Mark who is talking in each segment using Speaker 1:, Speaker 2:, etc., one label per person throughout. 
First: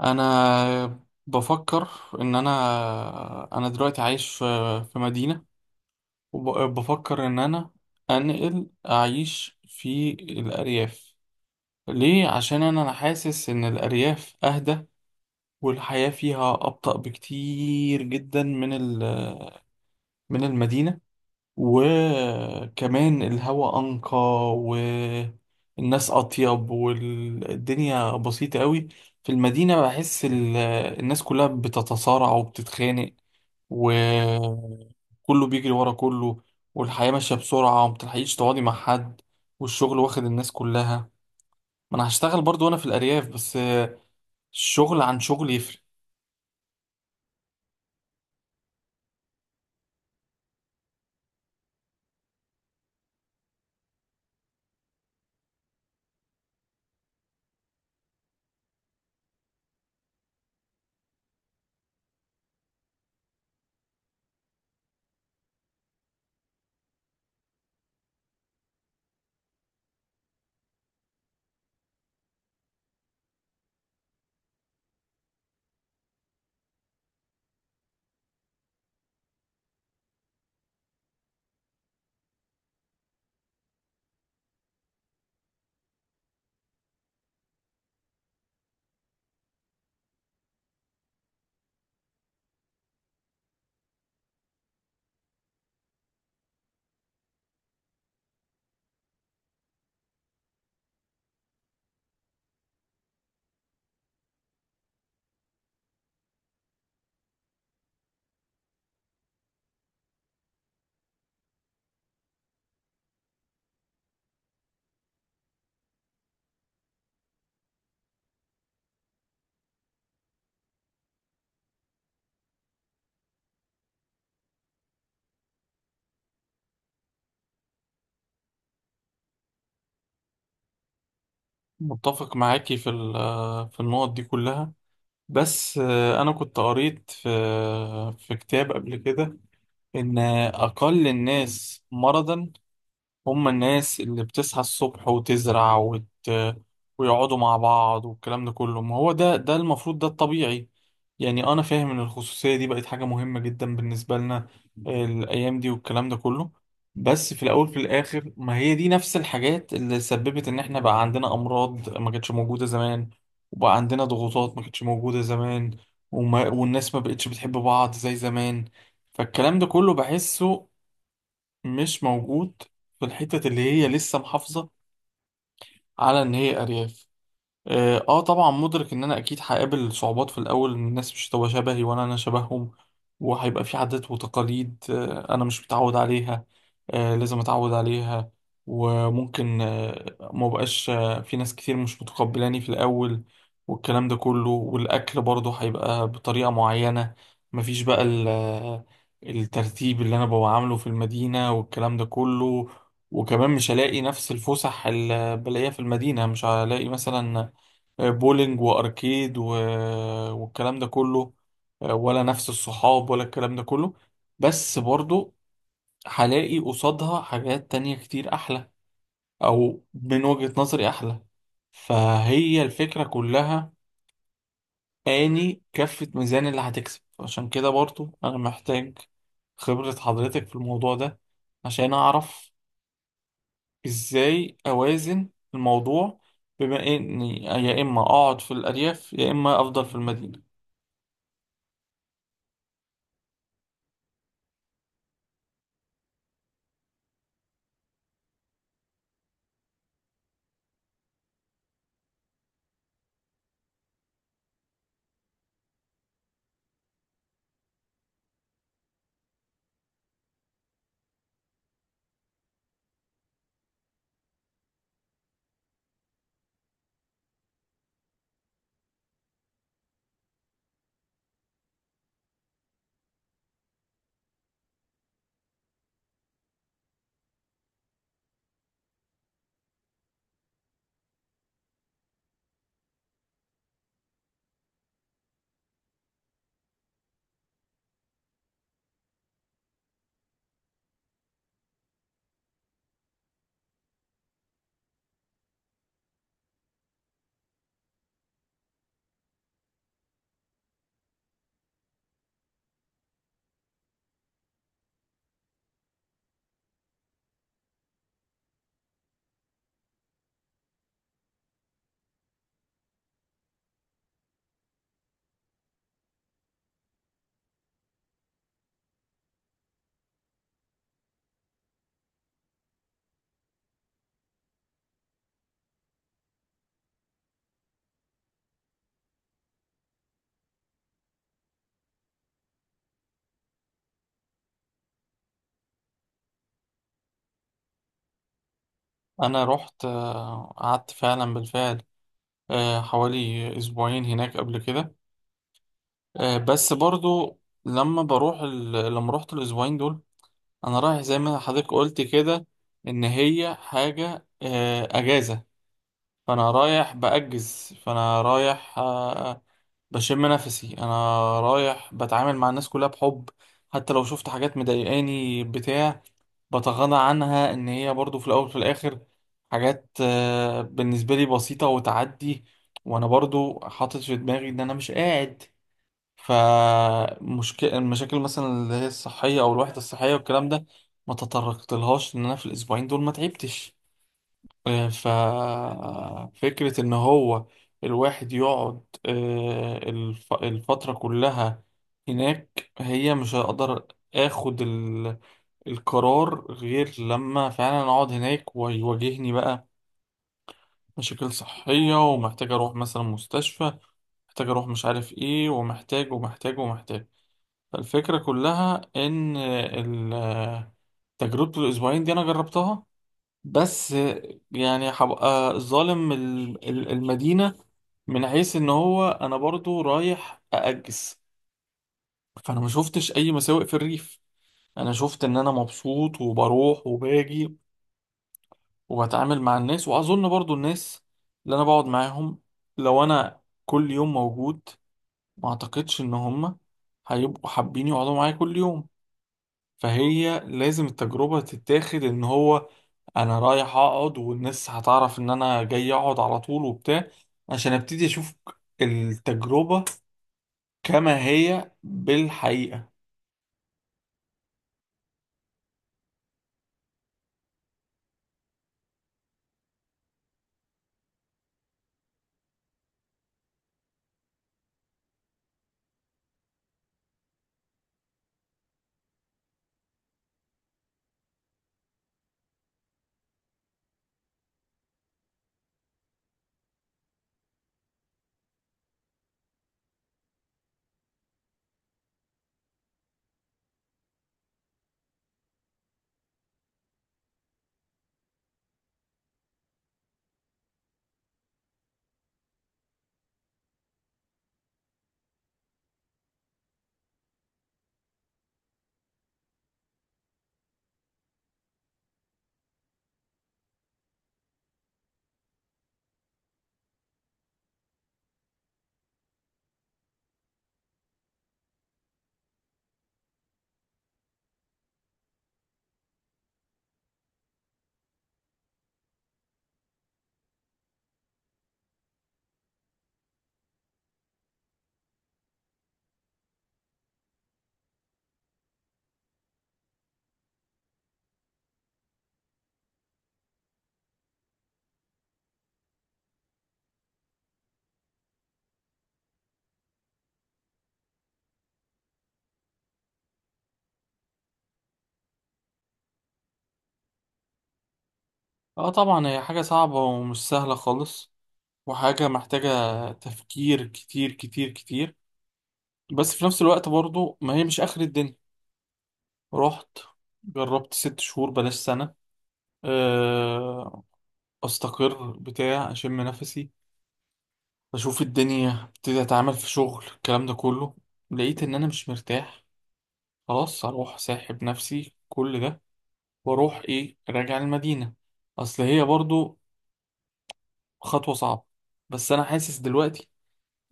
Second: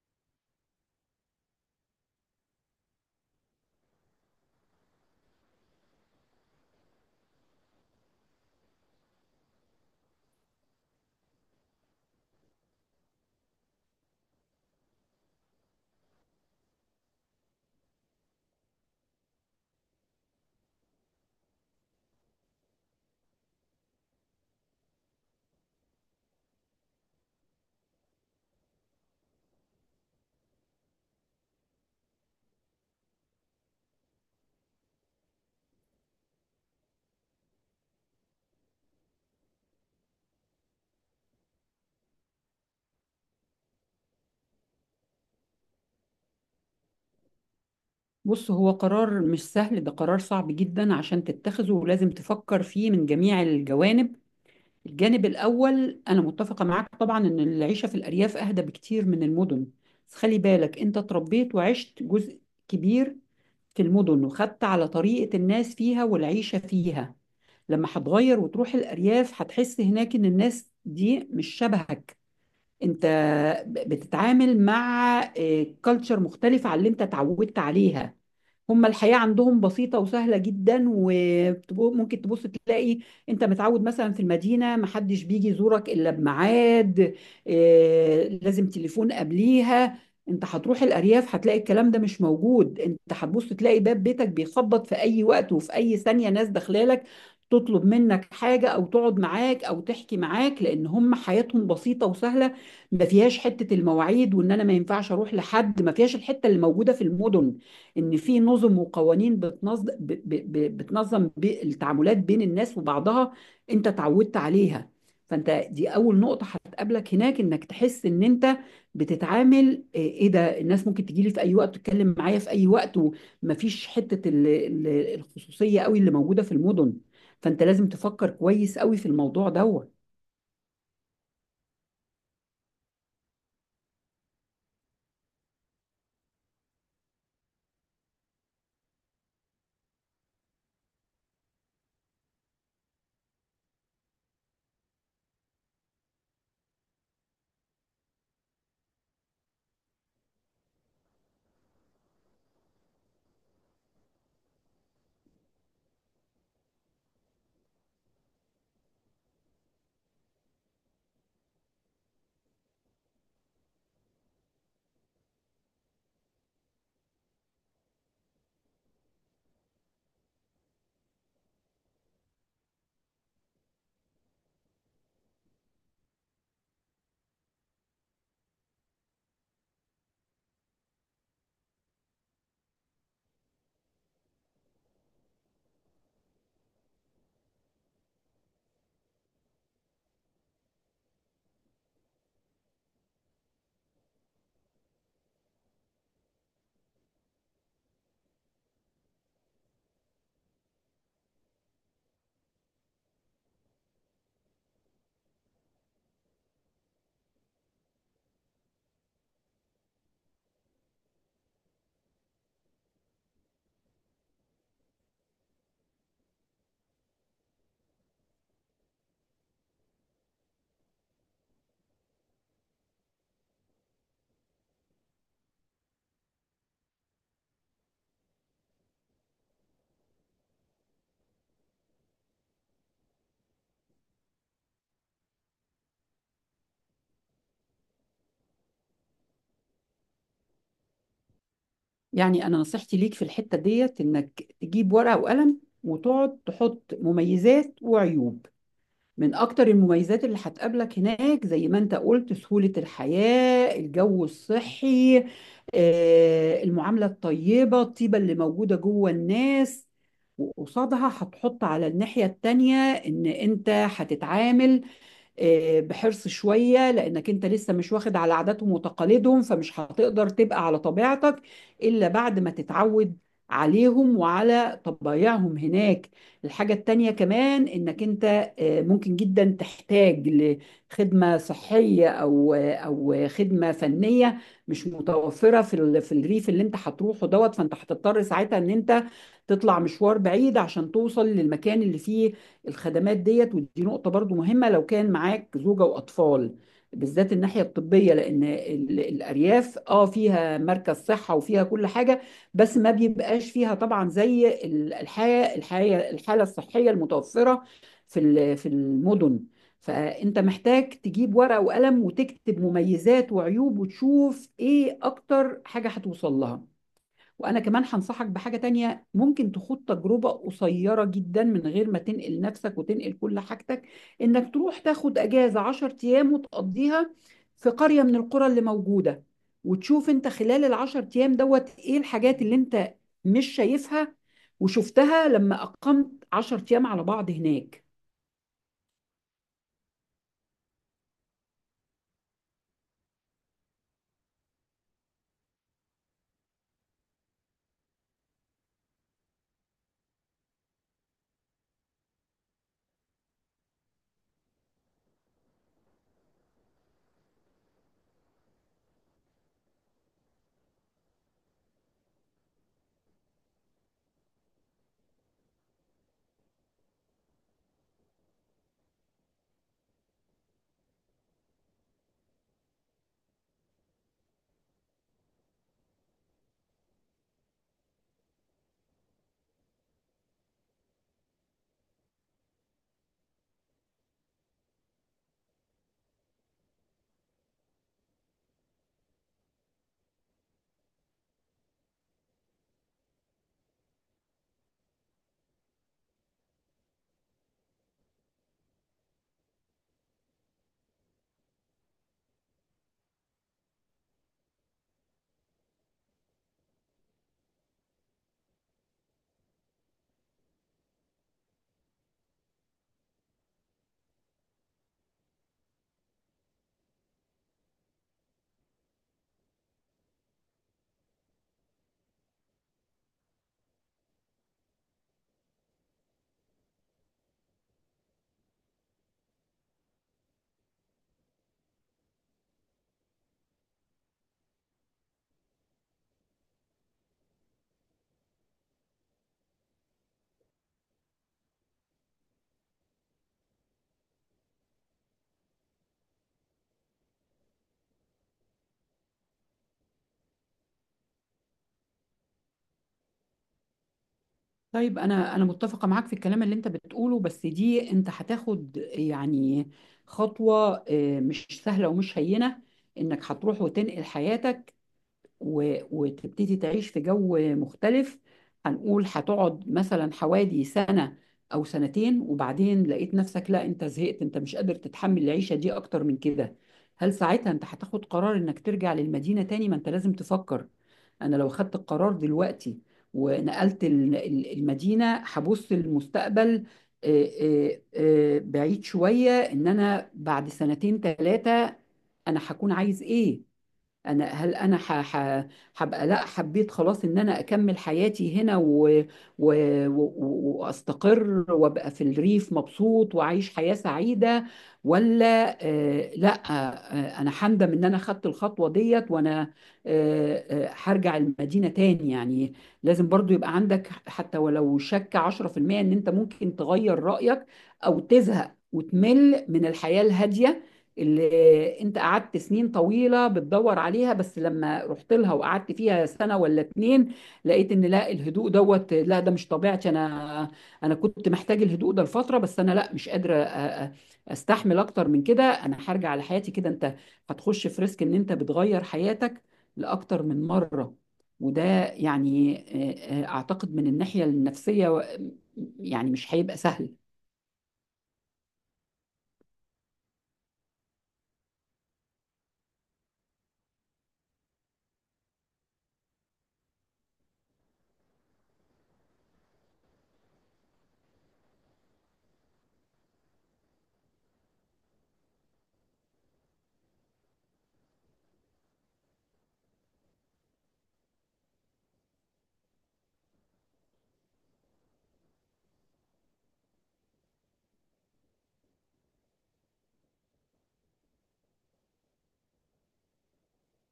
Speaker 1: انا بفكر ان انا دلوقتي عايش في مدينة. وبفكر ان انا انقل اعيش في الارياف. ليه؟ عشان انا حاسس ان الارياف اهدى، والحياة فيها ابطأ بكتير جدا من المدينة. وكمان الهواء أنقى، والناس أطيب، والدنيا بسيطة قوي. في المدينة بحس الناس كلها بتتصارع وبتتخانق، وكله بيجري ورا كله، والحياة ماشية بسرعة ومبتلحقيش تقعدي مع حد، والشغل واخد الناس كلها. ما أنا هشتغل برضو وأنا في الأرياف، بس الشغل عن شغل يفرق.
Speaker 2: بص، هو قرار مش سهل. ده قرار صعب جدا عشان تتخذه، ولازم تفكر فيه من جميع الجوانب. الجانب الأول أنا متفقة معاك طبعا إن العيشة في الأرياف أهدى بكتير من المدن. بس خلي بالك أنت اتربيت وعشت جزء كبير في المدن، وخدت على طريقة الناس فيها والعيشة فيها. لما هتغير وتروح الأرياف هتحس هناك إن الناس دي مش شبهك. انت بتتعامل مع كالتشر مختلفة عن اللي انت اتعودت عليها. هما الحياة عندهم بسيطة وسهلة جدا، وممكن تبص تلاقي انت متعود مثلا في المدينة محدش بيجي يزورك الا بميعاد. لازم تليفون قبليها. انت هتروح الارياف هتلاقي الكلام ده مش موجود، انت هتبص تلاقي باب بيتك بيخبط في اي وقت وفي اي ثانية ناس داخلالك تطلب منك حاجة او تقعد معاك او تحكي معاك، لان هم حياتهم بسيطة وسهلة. ما فيهاش حته المواعيد وان انا ما ينفعش اروح لحد ما فيهاش، الحته اللي موجوده في المدن ان في نظم وقوانين بتنظم ب... ب... ب... بتنظم بي- التعاملات بين الناس وبعضها انت اتعودت عليها. فانت دي اول نقطه هتقابلك هناك، انك تحس ان انت بتتعامل. ايه، إيه ده؟ الناس ممكن تجي لي في اي وقت، تتكلم معايا في اي وقت، ومفيش حته الخصوصيه قوي اللي موجوده في المدن. فانت لازم تفكر كويس قوي في الموضوع دوت.
Speaker 1: متفق معاكي في النقط دي كلها. بس أنا كنت قريت في كتاب قبل كده إن أقل الناس مرضا هم الناس اللي بتصحى الصبح وتزرع ويقعدوا مع بعض، والكلام ده كله. ما هو ده المفروض، ده الطبيعي. يعني أنا فاهم إن الخصوصية دي بقت حاجة مهمة جدا بالنسبة لنا الأيام دي، والكلام ده كله. بس في الأول في الآخر، ما هي دي نفس الحاجات اللي سببت إن إحنا بقى عندنا أمراض ما كانتش موجودة زمان، وبقى عندنا ضغوطات ما كانتش موجودة زمان، والناس ما بقتش بتحب بعض زي زمان. فالكلام ده كله بحسه مش موجود في الحتة اللي هي لسه محافظة على إن هي أرياف. طبعا مدرك ان انا اكيد هقابل صعوبات في الاول، إن الناس مش هتبقى شبهي ولا انا شبههم، وهيبقى في عادات وتقاليد انا مش متعود عليها، لازم اتعود عليها. وممكن ما بقاش في ناس كتير مش متقبلاني في الاول، والكلام ده كله. والاكل برضه هيبقى بطريقة معينة، مفيش بقى الترتيب اللي انا ببقى عامله في المدينة، والكلام ده كله. وكمان مش هلاقي نفس الفسح اللي بلاقيها في المدينة، مش هلاقي مثلا بولينج واركيد والكلام ده كله، ولا نفس الصحاب ولا الكلام ده كله. بس برضو هلاقي قصادها حاجات تانية كتير احلى، او من وجهة نظري احلى. فهي الفكرة كلها، اني كفة ميزان اللي هتكسب. عشان كده برضو انا محتاج خبرة حضرتك في الموضوع ده، عشان اعرف ازاي اوازن الموضوع، بما اني يا اما اقعد في الارياف يا اما افضل في المدينة.
Speaker 2: يعني انا نصيحتي ليك في الحتة ديت انك تجيب ورقة وقلم وتقعد تحط مميزات وعيوب. من اكتر المميزات اللي هتقابلك هناك زي ما انت قلت سهولة الحياة، الجو الصحي، المعاملة الطيبة، الطيبة اللي موجودة جوه الناس. وقصادها هتحط على الناحية التانية إن أنت هتتعامل بحرص شوية، لأنك أنت لسه مش واخد على عاداتهم وتقاليدهم، فمش هتقدر تبقى على طبيعتك إلا بعد ما تتعود عليهم وعلى طبايعهم هناك. الحاجة التانية كمان إنك أنت ممكن جدا تحتاج لخدمة صحية أو خدمة فنية مش متوفرة في في الريف اللي أنت هتروحه دوت، فأنت هتضطر ساعتها إن أنت تطلع مشوار بعيد عشان توصل للمكان اللي فيه الخدمات ديت. ودي نقطة برضو مهمة لو كان معاك زوجة وأطفال، بالذات الناحية الطبية، لأن الأرياف اه فيها مركز صحة وفيها كل حاجة، بس ما بيبقاش فيها طبعا زي ال- الحياة الحياة الحالة الصحية المتوفرة في في المدن. فأنت محتاج تجيب ورقة وقلم وتكتب مميزات وعيوب، وتشوف إيه أكتر حاجة هتوصل لها. وانا كمان هنصحك بحاجة تانية، ممكن تخوض تجربة قصيرة جدا من غير ما تنقل نفسك وتنقل كل حاجتك، انك تروح تاخد اجازة 10 ايام وتقضيها في قرية من القرى اللي موجودة، وتشوف انت خلال العشر ايام دوت ايه الحاجات اللي انت مش شايفها وشفتها لما اقمت 10 ايام على بعض هناك.
Speaker 1: انا رحت، قعدت فعلا بالفعل حوالي اسبوعين هناك قبل كده. بس برضو لما رحت الاسبوعين دول، انا رايح زي ما حضرتك قلت كده، ان هي حاجة اجازة. فانا رايح بشم نفسي. انا رايح بتعامل مع الناس كلها بحب، حتى لو شفت حاجات مضايقاني بتاع، بتغاضى عنها ان هي برضو في الاول وفي الاخر حاجات بالنسبه لي بسيطه وتعدي. وانا برضو حاطط في دماغي ان انا مش قاعد، فمشكلة المشاكل مثلا اللي هي الصحيه او الوحده الصحيه والكلام ده ما تطرقتلهاش، ان انا في الاسبوعين دول ما تعبتش. ففكره ان هو الواحد يقعد الفتره كلها هناك، هي مش هقدر اخد القرار غير لما فعلا اقعد هناك ويواجهني بقى مشاكل صحية، ومحتاج اروح مثلا مستشفى، محتاج اروح مش عارف ايه، ومحتاج ومحتاج ومحتاج. فالفكرة كلها ان تجربة الاسبوعين دي انا جربتها بس. يعني هبقى ظالم المدينة من حيث ان هو انا برضو رايح اأجس، فانا ما شفتش اي مساوئ في الريف. انا شفت ان انا مبسوط وبروح وباجي وبتعامل مع الناس، واظن برضو الناس اللي انا بقعد معاهم لو انا كل يوم موجود، ما اعتقدش ان هم هيبقوا حابين يقعدوا معايا كل يوم. فهي لازم التجربة تتاخد، ان هو انا رايح اقعد والناس هتعرف ان انا جاي اقعد على طول وبتاع، عشان ابتدي اشوف التجربة كما هي بالحقيقة.
Speaker 2: طيب، انا متفقه معاك في الكلام اللي انت بتقوله، بس دي انت هتاخد يعني خطوه مش سهله ومش هينه، انك هتروح وتنقل حياتك وتبتدي تعيش في جو مختلف. هنقول هتقعد مثلا حوالي سنة أو سنتين، وبعدين لقيت نفسك لا أنت زهقت، أنت مش قادر تتحمل العيشة دي أكتر من كده. هل ساعتها أنت هتاخد قرار إنك ترجع للمدينة تاني؟ ما أنت لازم تفكر. أنا لو خدت القرار دلوقتي ونقلت المدينة، هبص للمستقبل آه، آه، بعيد شوية، إن أنا بعد سنتين ثلاثة أنا هكون عايز إيه. انا هل انا هبقى لا حبيت خلاص ان انا اكمل حياتي هنا و... واستقر وابقى في الريف مبسوط واعيش حياة سعيدة، ولا لا انا هندم ان انا خدت الخطوة ديت، وانا هرجع المدينة تاني؟ يعني لازم برضو يبقى عندك حتى ولو شك 10% ان انت ممكن تغير رأيك او تزهق وتمل من الحياة الهادية اللي انت قعدت سنين طويلة بتدور عليها، بس لما رحت لها وقعدت فيها سنة ولا اتنين لقيت ان لا الهدوء دوت لا ده مش طبيعتي انا. انا كنت محتاج الهدوء ده لفترة، بس انا لا مش قادرة استحمل اكتر من كده، انا هرجع لحياتي. كده انت هتخش في ريسك ان انت بتغير حياتك لاكتر من مرة، وده يعني اعتقد من الناحية النفسية يعني مش هيبقى سهل.
Speaker 1: اه، طبعا هي حاجة صعبة ومش سهلة خالص، وحاجة محتاجة تفكير كتير كتير كتير. بس في نفس الوقت برضو ما هي مش آخر الدنيا. رحت جربت 6 شهور، بلاش سنة، آه، أستقر بتاع أشم نفسي أشوف الدنيا ابتدي أتعامل في شغل الكلام ده كله، لقيت إن أنا مش مرتاح، خلاص أروح ساحب نفسي كل ده وأروح إيه، راجع المدينة. أصل هي برضو خطوة صعبة. بس أنا حاسس دلوقتي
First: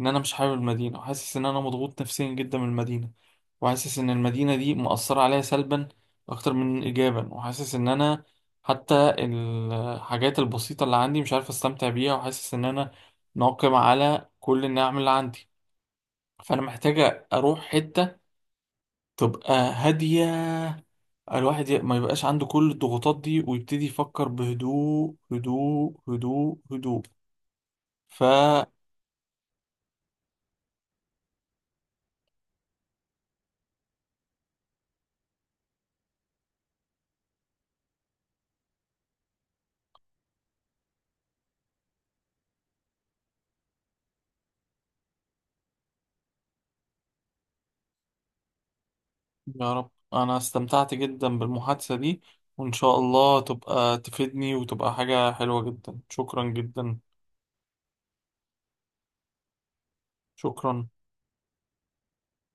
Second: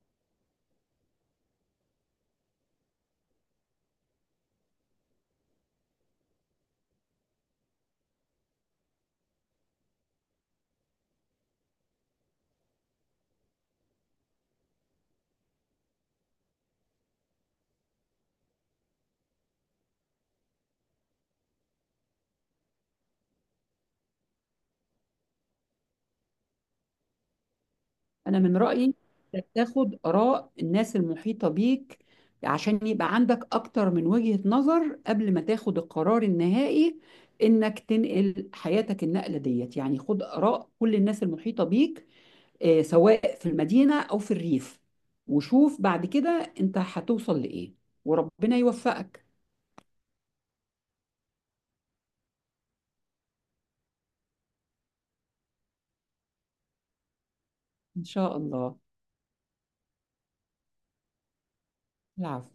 Speaker 1: ان انا مش حابب المدينه، وحاسس ان انا مضغوط نفسيا جدا من المدينه، وحاسس ان المدينه دي مؤثره عليا سلبا اكتر من ايجابا، وحاسس ان انا حتى الحاجات البسيطه اللي عندي مش عارف استمتع بيها، وحاسس ان انا ناقم على كل النعم اللي عندي. فانا محتاجه اروح حته تبقى هاديه، الواحد ما يبقاش عنده كل الضغوطات دي ويبتدي يفكر بهدوء هدوء هدوء هدوء.
Speaker 2: انا من رايي إنك تاخد اراء الناس المحيطه بيك، عشان يبقى عندك اكتر من وجهه نظر قبل ما تاخد القرار النهائي انك تنقل حياتك النقله ديت. يعني خد اراء كل الناس المحيطه بيك، سواء في المدينه او في الريف، وشوف بعد كده انت هتوصل لايه. وربنا يوفقك.
Speaker 1: يا رب. أنا استمتعت جدا بالمحادثة دي، وإن شاء الله تبقى تفيدني وتبقى حاجة حلوة جدا. شكرا جدا.
Speaker 2: ان شاء الله.
Speaker 1: شكرا.
Speaker 2: العفو.